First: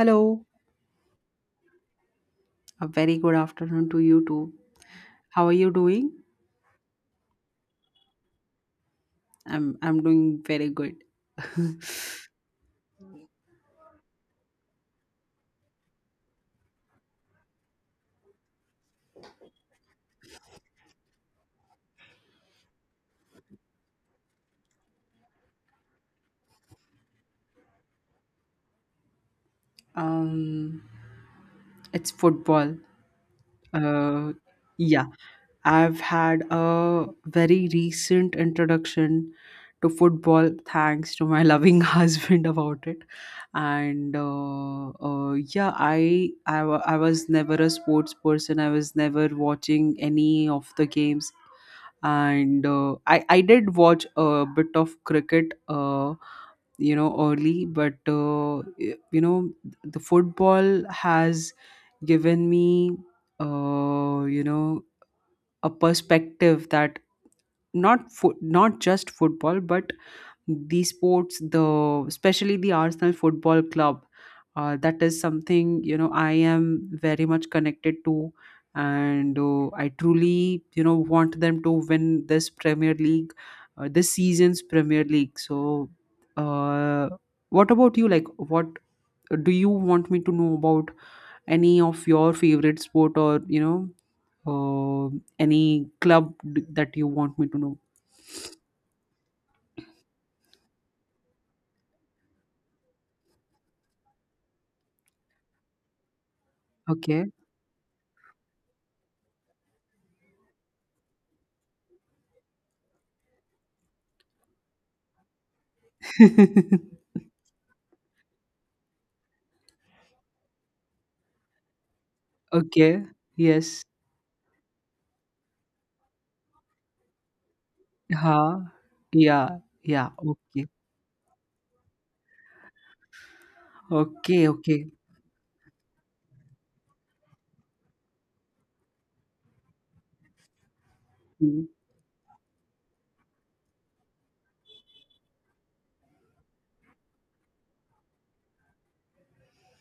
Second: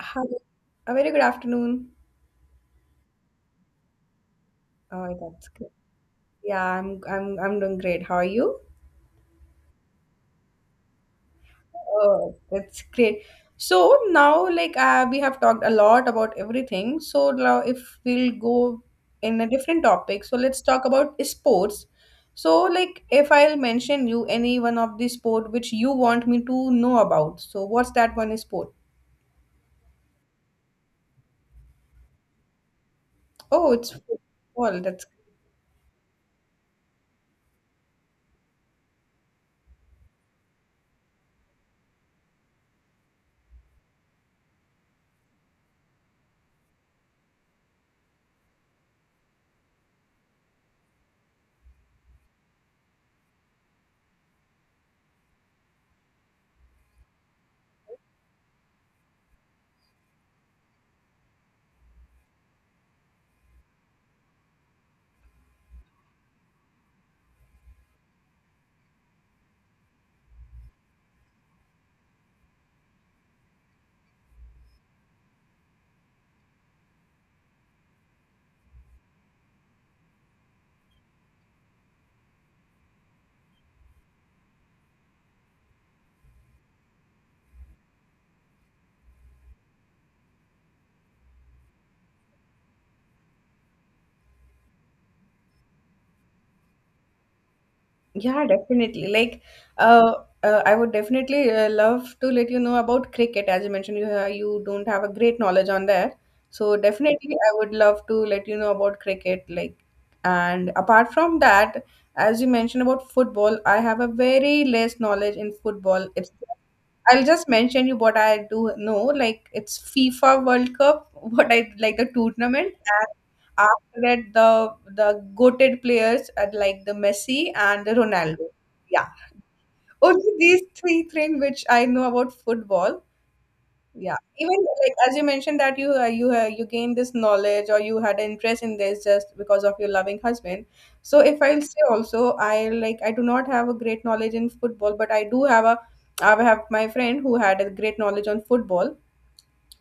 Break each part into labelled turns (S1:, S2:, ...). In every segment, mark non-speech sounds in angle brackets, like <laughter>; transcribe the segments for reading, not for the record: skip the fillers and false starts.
S1: Hi. A very good afternoon.
S2: a very good afternoon to you too.
S1: Oh,
S2: How
S1: that's
S2: are you
S1: great.
S2: doing?
S1: Yeah, I'm doing great. How are you?
S2: I'm doing very good.
S1: Oh, that's great. So now, like, we have talked a lot about everything. So now, if we'll go in a different topic, so let's talk about sports. So, like, if I'll mention you any one of the sport which you want me to know about, so what's that one sport?
S2: Um, it's football.
S1: Oh, it's
S2: Uh,
S1: football. That's
S2: yeah, I've had a very recent introduction to football thanks to my loving <laughs> husband about it. And yeah, I was never a sports person. I was never watching any of the games and I did watch a bit of cricket, you know, early, but you know, the football has given me, uh, you know, a perspective that not just football but the sports the especially the Arsenal Football Club, that is something, you know, I am very much connected to. And I truly, you know, want them to win this Premier League, this season's Premier League. So uh, what about you? Like, what do you want me to know about? Any of your favorite sport? Or, you know, uh, any that you want me to know?
S1: Yeah, definitely. Like, uh, I would definitely love to let you know about cricket. As you mentioned, you don't have a great knowledge on that, so
S2: Okay.
S1: definitely I would love to let you know about cricket. Like, and apart from that, as you mentioned about football, I have a very less knowledge in football. It's
S2: <laughs>
S1: I'll just mention you what I do know. Like, it's FIFA World Cup, <laughs> what I like, the tournament,
S2: Okay.
S1: and
S2: Yes.
S1: after that the the goated players are like the Messi and the Ronaldo.
S2: Ha.
S1: Yeah,
S2: Yeah. Yeah.
S1: only these
S2: Okay.
S1: three things which I know about football. Yeah,
S2: Okay.
S1: even
S2: Okay.
S1: like as you mentioned that you you you gained this knowledge or you had an interest in this just because of your loving husband. So if I'll
S2: Mm.
S1: say also, I like I do not have a great knowledge in football, but I do have a I have my friend who had a great knowledge on football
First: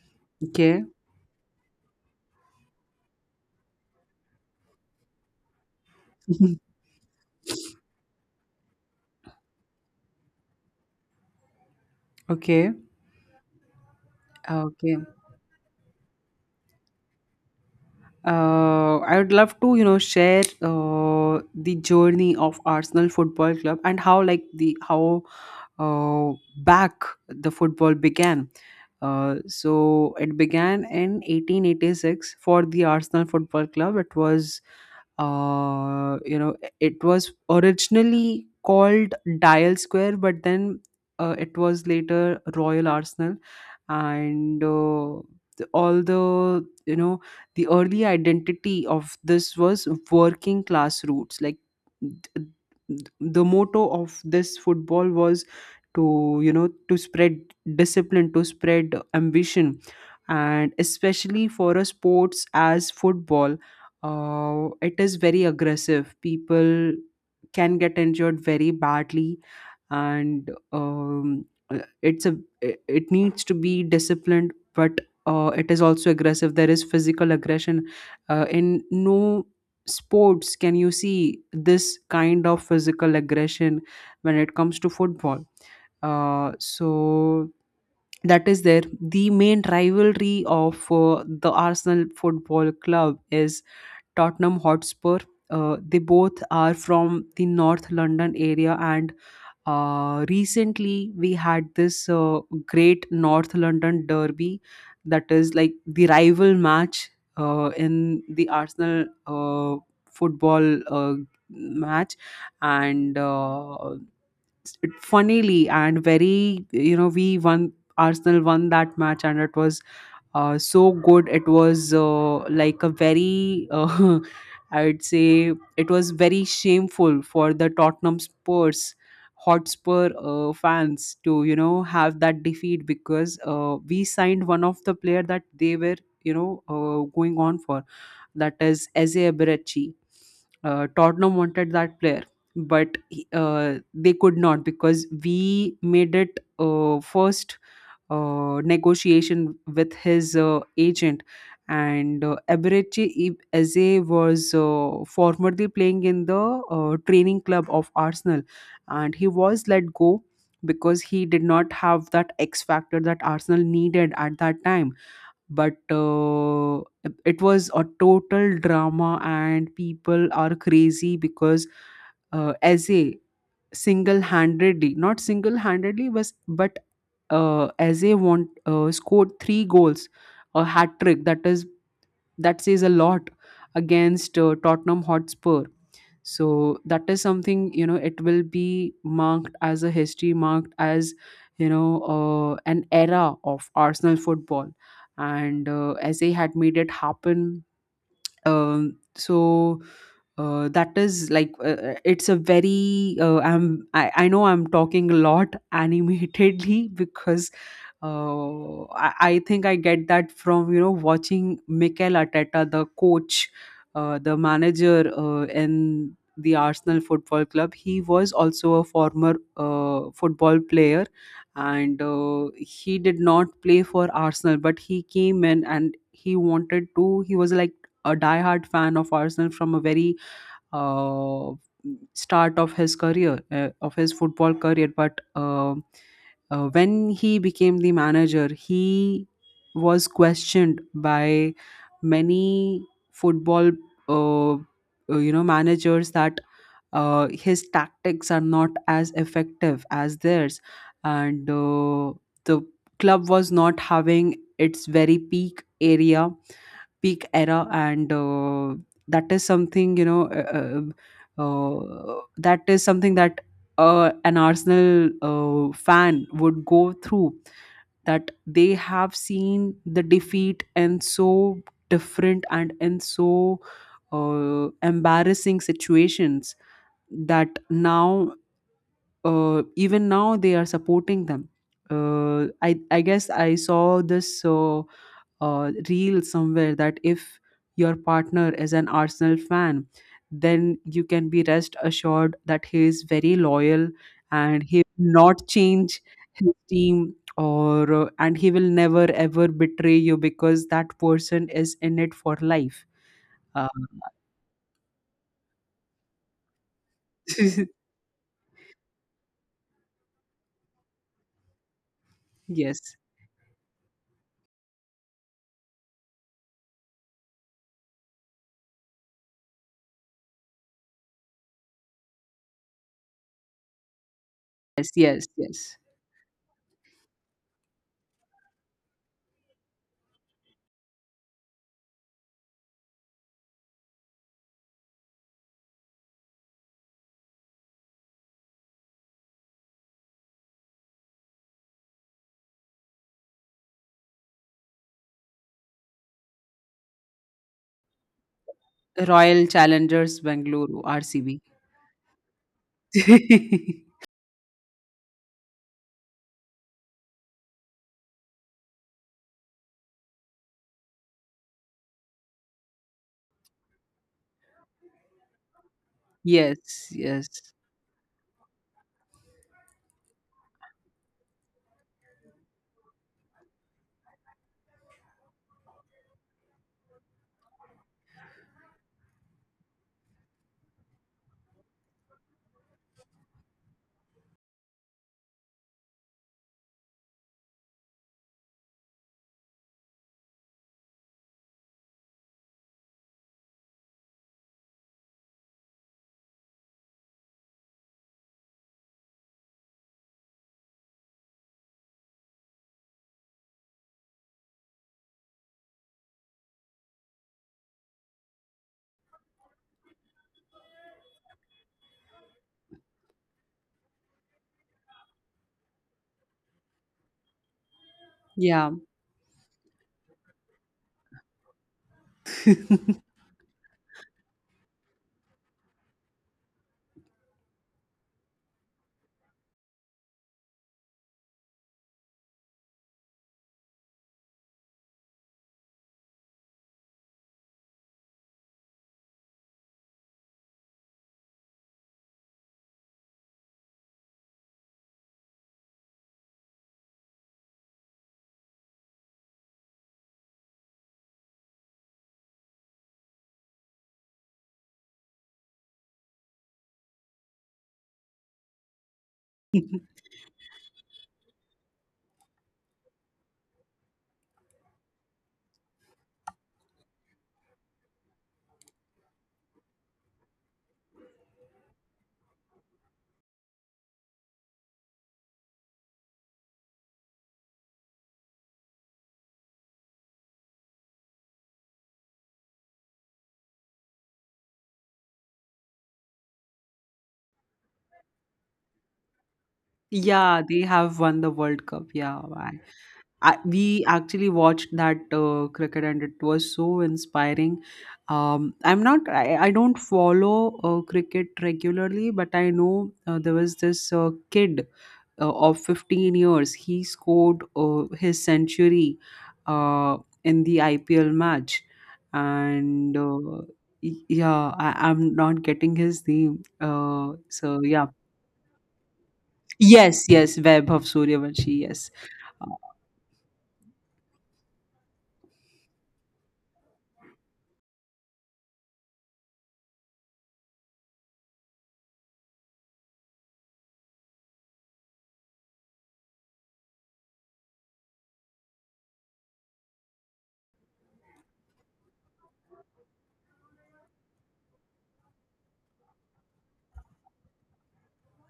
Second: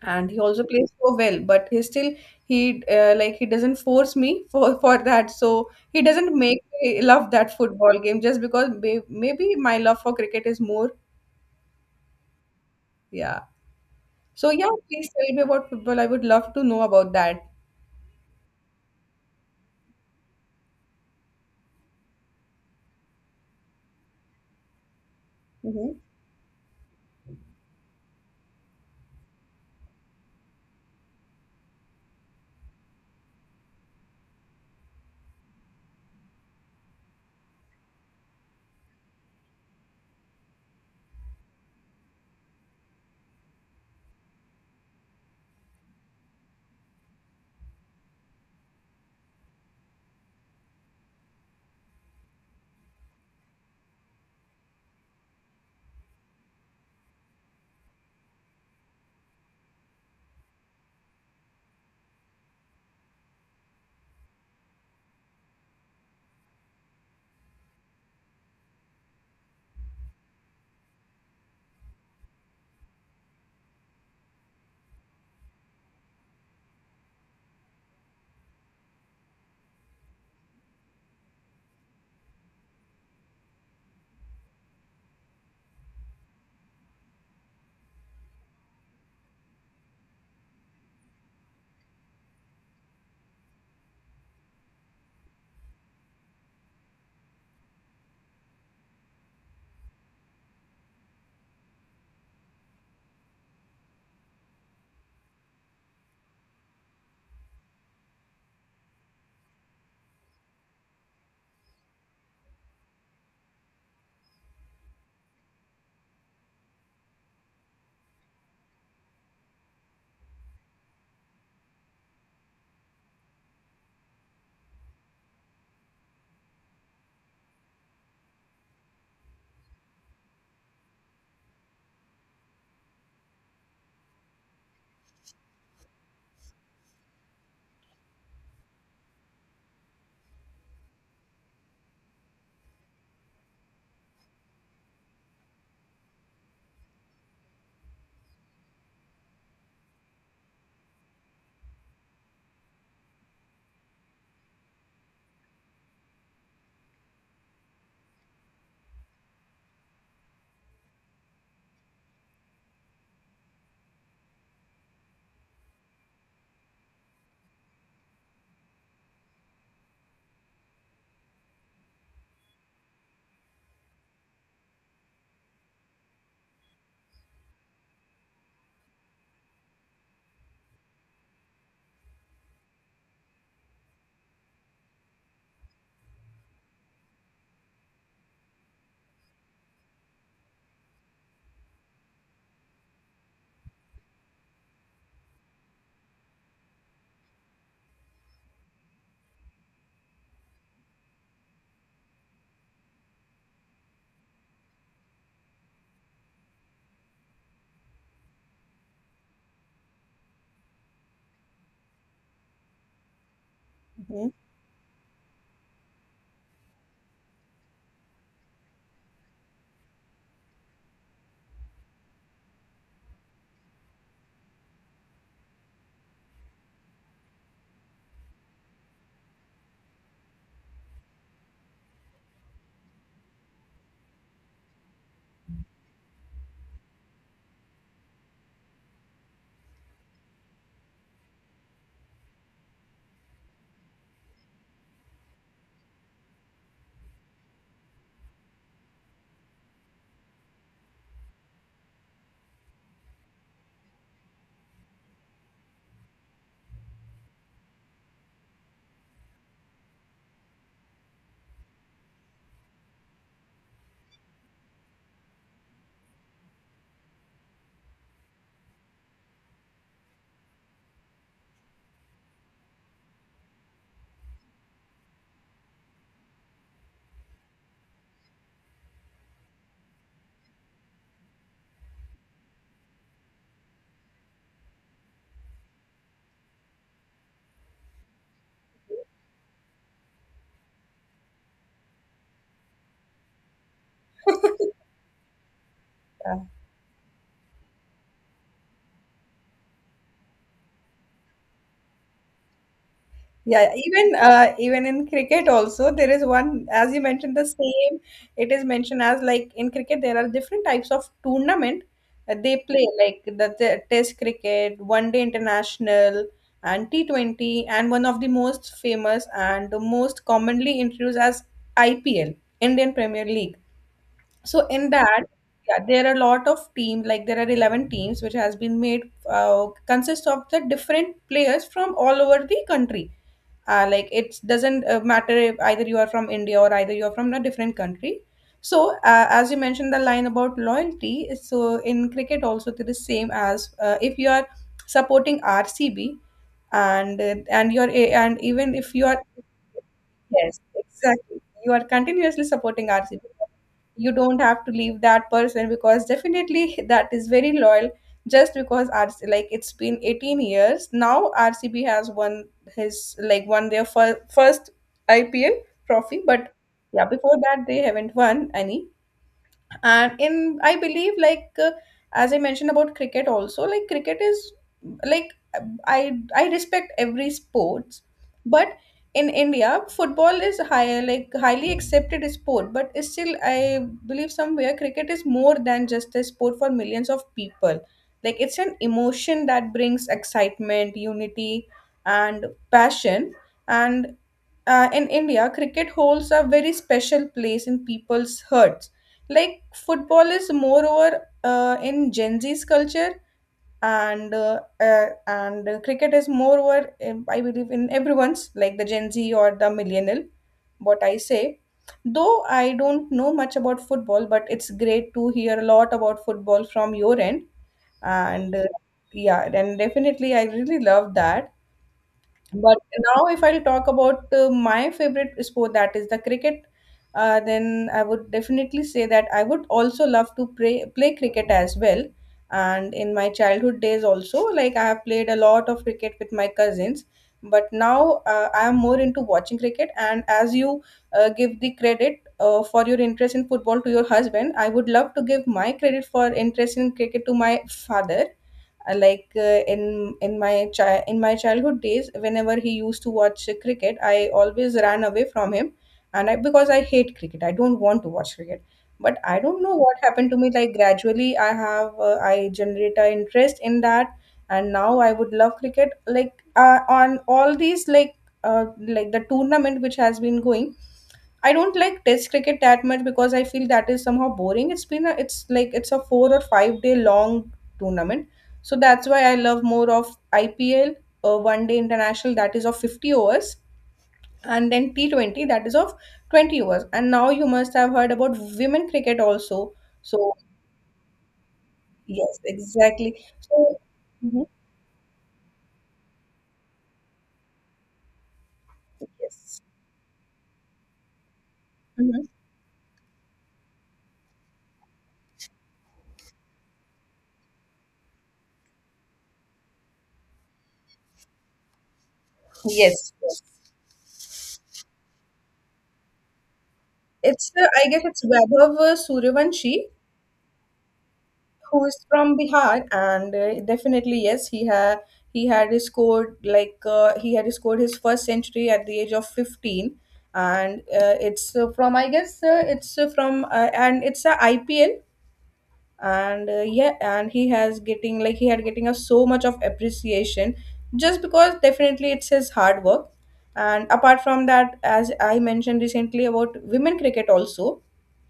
S1: and he also
S2: Okay.
S1: plays so well, but he still he like he doesn't force me for <laughs> for that. So he doesn't make
S2: <laughs>
S1: me love that football game just because may, maybe my love for cricket is more.
S2: Okay.
S1: Yeah. So yeah,
S2: Okay.
S1: please tell me about football. I would love to know about that.
S2: I would love to, you know, share the journey of Arsenal Football Club and how, like, the how
S1: Hmm
S2: uh, back the football began. So it began in 1886 for the Arsenal Football Club. It was, uh, you know, it was originally called Dial Square, but then it was later Royal Arsenal. And all the, you know, the early identity of this was working class roots. Like the motto of this football was to, you know, to spread discipline, to spread ambition, and especially for a sports as football, it is very aggressive. People can get injured very badly. And it's a it it needs to be disciplined, but it is also aggressive. There is physical aggression, in no sports can you see this kind of physical aggression when it comes to football. So that is there. The main rivalry of the Arsenal Football Club is Tottenham Hotspur. They both are from the North London area, and recently, we had this great North London derby, that is like the rival match in the Arsenal football match. And it, funnily and very, you know, we won. Arsenal won that match, and it was so good. It was like a very <laughs> I'd say it was very shameful for the Tottenham spurs Hotspur fans to, you know, have that defeat because we signed one of the player that they were, you know, going on for, that is Eze Eberechi. Tottenham wanted that player, they could not because we made it first negotiation with his agent. And Eberechi Eze was formerly playing in the training club of Arsenal, and he was let go because he did not have that X factor that Arsenal needed at that time. But it was a total drama, and people are crazy because Eze single-handedly not single-handedly was, but as a want scored three goals, a hat trick, that is, that says a lot, against Tottenham Hotspur. So that is something, you know, it will be marked as a history, marked as, you know, an era of Arsenal football. And SA had made it happen. So that is like it's a very I know I'm talking a lot <laughs> animatedly because I think I get that from, you know, watching Mikel Arteta, the coach,
S1: hmm
S2: the manager in the Arsenal Football Club. He was also a former football player, and he did not play for Arsenal, but he came in and he wanted to. He was like a diehard fan of Arsenal from a very uh, start of his career, of his football career. But when he became the manager, he was questioned by many football you know, managers that his tactics are not as effective as theirs. And the club was not having its very peak era. And that is something, you know, that is something that an Arsenal fan would go through, that they have seen the defeat in so different and in so embarrassing situations, that now even now they are supporting them. I guess I saw this reel somewhere that if your partner is an Arsenal fan, then you can be rest assured that he is very loyal and he
S1: <laughs>
S2: will not change
S1: Yeah.
S2: his team, or and he will never ever betray you because that person is in it for life. uh,
S1: Yeah, even even in cricket also, there is one, as you mentioned the
S2: <laughs>
S1: same. It is mentioned as, like, in cricket there are different types of tournament that they play,
S2: yes
S1: like the, test cricket, one day international, and T20, and one of the most famous and the most commonly introduced as IPL, Indian Premier League. So
S2: yes
S1: in that,
S2: yes yes
S1: yeah, there are a lot of team, like there are 11 teams which has been made, consists of the different players from all over the country. Like, it doesn't matter if either you are from India or either you are from a different country. So as you mentioned the line about loyalty, so in cricket also it is same as, if you are supporting RCB and even if you are.
S2: Royal Challengers
S1: Yes,
S2: Bengaluru (RCB).
S1: exactly. You are continuously supporting RCB.
S2: <laughs>
S1: You don't have to leave that person because definitely <laughs> that is very loyal. Just because RC like, it's been 18 years now, RCB has won his like won their first IPL trophy, but
S2: Yes,
S1: yeah,
S2: yes.
S1: before that they haven't won any. And in I believe, like, as I mentioned about cricket also, like cricket is, like, I respect every sports, but in India football is higher like highly accepted sport, but still I believe somewhere cricket is more than just a sport for millions of people. Like, it's an emotion that brings excitement, unity, and passion. And in India, cricket holds a very special place in people's hearts. Like football is moreover in Gen Z's culture, and cricket is moreover, I believe, in everyone's, like the Gen Z or the millennial. What I say, though, I don't know much about football, but it's great to hear a lot about football from your end. And
S2: Yeah.
S1: yeah, and definitely, I really love that. But now, if I'll talk about my favorite sport, that is the cricket, then I would definitely say that I would also love to play cricket as well. And in my childhood days, also, like, I have played a lot of cricket with my cousins. But now I am more into watching cricket. And as you give the credit for your interest in football to your husband, I would love to give my credit for interest in cricket to my father, like, in my childhood days, whenever he used to watch cricket, I always ran away from him, and I because I hate cricket, I don't want to watch cricket. But I don't know what happened to me. Like, gradually, I generate an interest in that, and now I would love cricket. Like, on all these, uh, the tournament which has been going. I don't like test cricket that much because I feel that is somehow boring. It's been a, it's like it's a 4 or 5 day long tournament. So that's why I love more of IPL, one day international that is of 50 overs, and then T20 that is of 20 overs. And now you must have heard about women cricket also. So
S2: Yeah, they have won the World Cup. Yeah,
S1: yes,
S2: man.
S1: exactly.
S2: I,
S1: So
S2: we actually
S1: mhm,
S2: watched that cricket and it was so inspiring. I
S1: yes.
S2: don't follow cricket regularly,
S1: Mhm.
S2: but I know there was this kid of 15 years, he scored his century uh, in the IPL match. And
S1: Yes, yes.
S2: yeah, I, I'm not getting his name.
S1: It's
S2: So yeah,
S1: I guess it's Vaibhav Suryavanshi,
S2: yes, yes, Vaibhav Suryavanshi.
S1: who
S2: Yes,
S1: is from
S2: Uh,
S1: Bihar, and definitely yes, he had scored like he had scored his first century at the age of 15, and it's, from I guess, it's from and it's a IPL, and yeah, and he had getting a so much of appreciation just because definitely it's his hard work. And apart from that, as I mentioned recently about women cricket also,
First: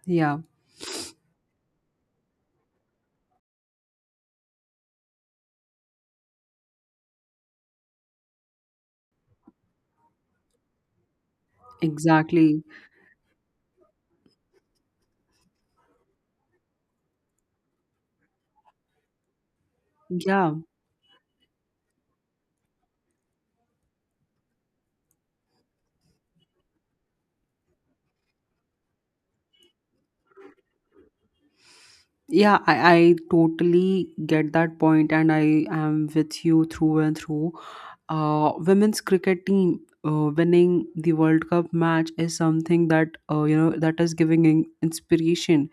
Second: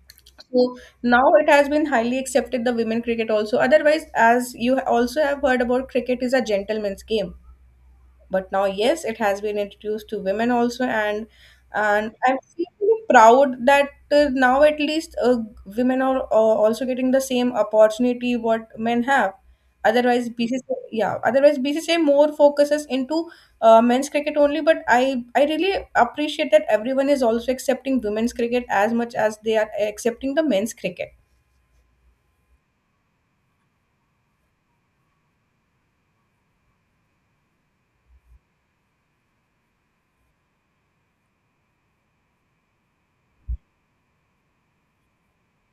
S2: yeah,
S1: so now it has been highly accepted, the women cricket also. Otherwise, as you also have heard about, cricket is a gentleman's game. But now, yes, it has been introduced to women also, and I'm
S2: exactly.
S1: really proud that now at least women are also getting the same opportunity what men have. Otherwise,
S2: Yeah.
S1: BCCI, yeah, otherwise BCCI more focuses into men's cricket only. But I really appreciate that everyone is also accepting women's cricket as much as they are accepting the men's cricket.
S2: Yeah, I totally get that point, and I am with you through and through. Women's cricket team winning the World Cup match is something that, you know, that is giving inspiration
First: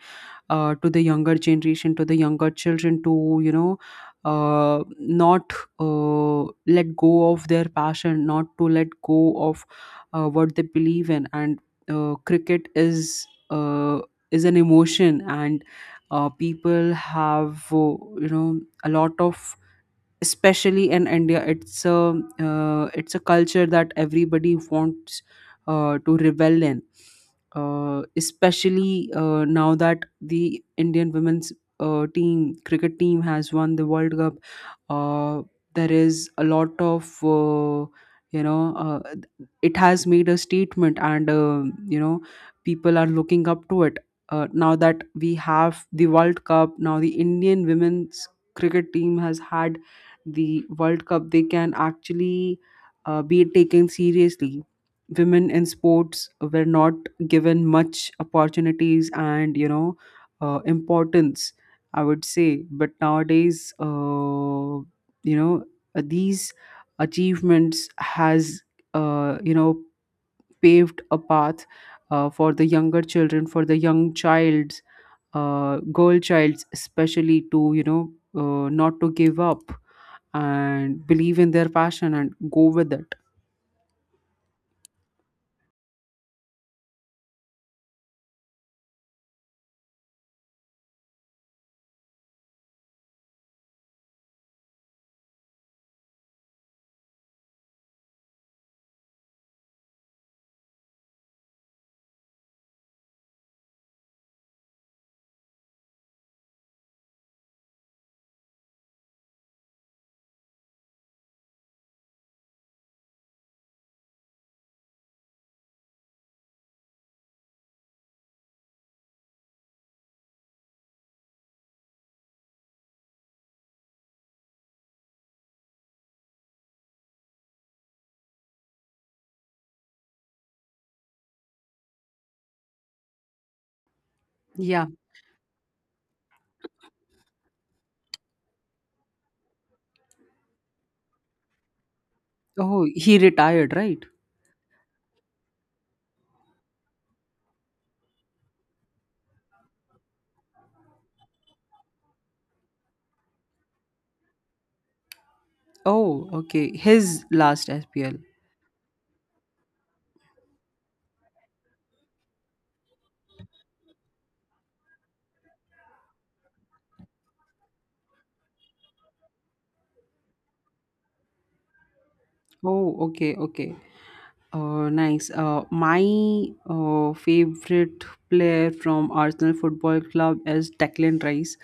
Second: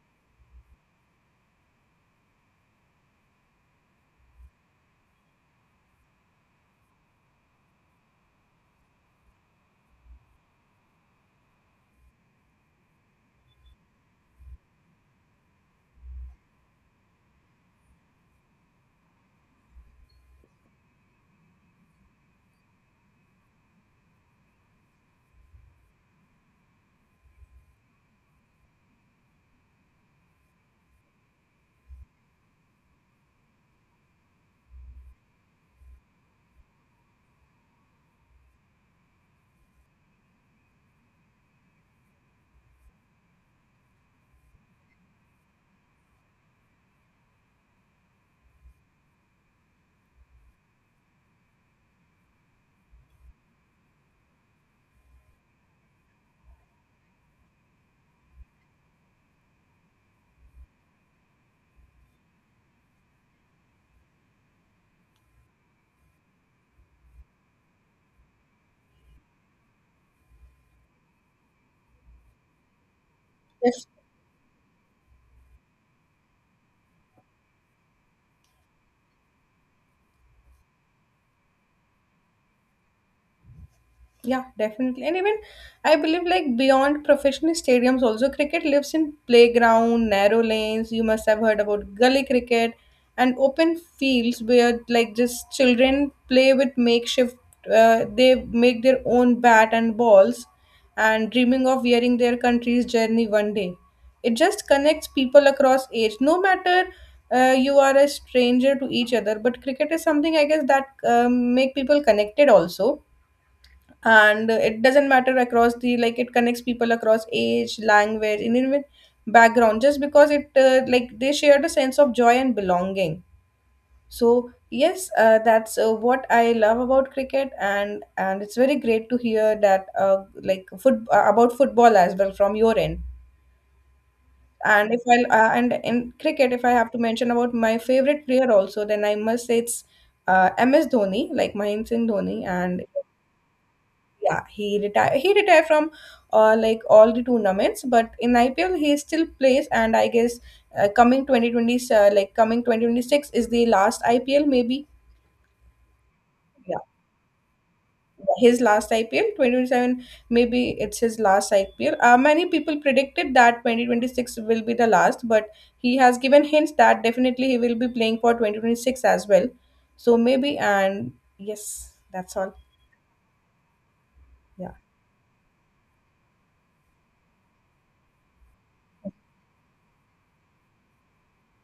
S2: to the younger generation, to the younger children, to, you know, not let go of their passion, not to let go of what they believe in. And cricket is an emotion, and people have, a lot of, especially in India, it's a culture that everybody wants to revel in, especially now that the Indian women's team cricket team has won the World Cup. uh, there is a lot of, you know it has made a statement. And, you know people are looking up to it. Now that we have the World Cup, now the Indian women's cricket team has had the World Cup, they can actually be taken seriously. Women in sports were not given much opportunities and, you know, importance, I would say. But nowadays, you know, these achievements has, uh, you know paved a path for the younger children, for the
S1: Yes.
S2: young child, girl childs especially, to, you know, not to give up and believe in their passion and go with it.
S1: Yeah, definitely. And even, I believe, like, beyond professional stadiums also cricket lives in playground, narrow lanes. You must have heard about gully cricket and open fields, where, like, just children play with makeshift, they make their own bat and balls and dreaming of wearing their country's journey one day. It just connects people across age. No matter, you are a stranger to each other, but cricket is something, I guess, that make people connected also, and it doesn't matter across the, like, it connects people across age, language, and even background, just because it, like, they shared a sense of joy and belonging. So yes, that's, what I love about cricket. And it's very great to hear that, like, foot about football as well from your end.
S2: Yeah.
S1: And if I, and in cricket, if I have to mention about my favorite player also, then I must say it's MS Dhoni, like, Mahendra Singh Dhoni. And
S2: Oh, he retired, right?
S1: yeah, he retired from, like, all the tournaments, but in IPL he still plays. And I guess, uh, coming 2020 uh, like coming 2026 is the last IPL, maybe.
S2: Oh, okay, his last SPL.
S1: Yeah, his last IPL 2027, maybe it's his last IPL. Many people predicted that 2026 will be the last, but he has given hints that definitely he will be playing for 2026 as well. So maybe. And yes, that's all.
S2: Oh, okay, okay.
S1: Yeah.
S2: Nice. My favorite player from Arsenal Football Club is Declan Rice.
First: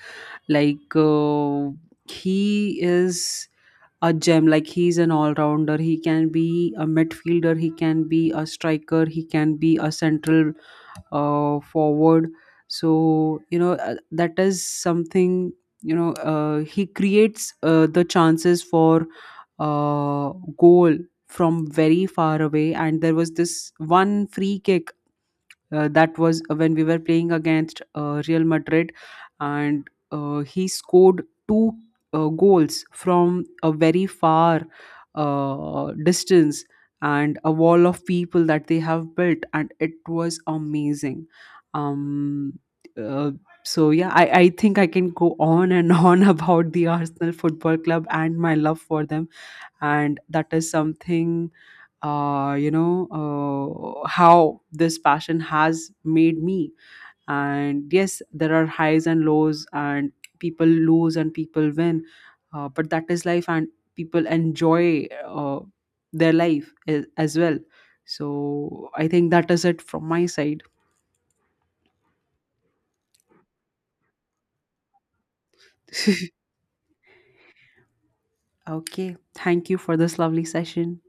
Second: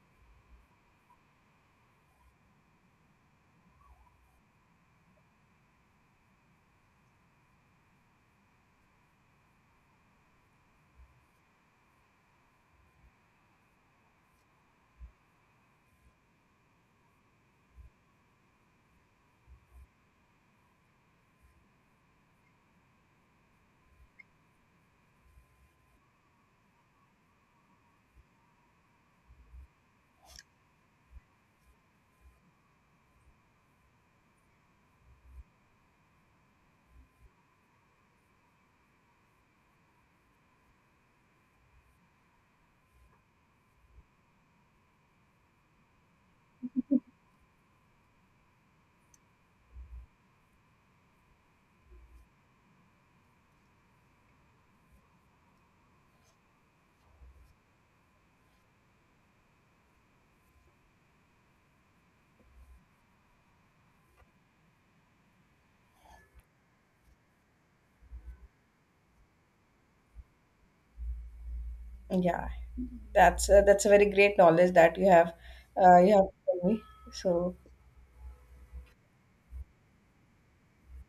S2: like uh, he is a gem. Like, he's an all-rounder. He can be a midfielder, he can be a striker, he can be a central forward. So, you know, that is something, you know, he creates the chances for uh, goal from very far away. And there was this one free kick that was when we were playing against Real Madrid, and he scored two goals from a very far distance, and a wall of people that they have built. And it was amazing. um uh, so yeah, I think I can go on and <laughs> on about the Arsenal Football Club and my love for them. And that is something, uh you know how this passion has made me. And yes, there are highs and lows, and people lose and people win. But that is life, and people enjoy their life as well. So I think that is it from my side.
S1: Yeah, that's a very great knowledge that you have, you have
S2: <laughs>
S1: told me. So
S2: Okay, thank you for this lovely session.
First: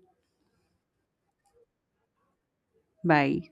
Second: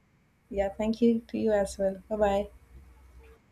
S1: yeah, thank you to you as well. Bye bye.
S2: Bye.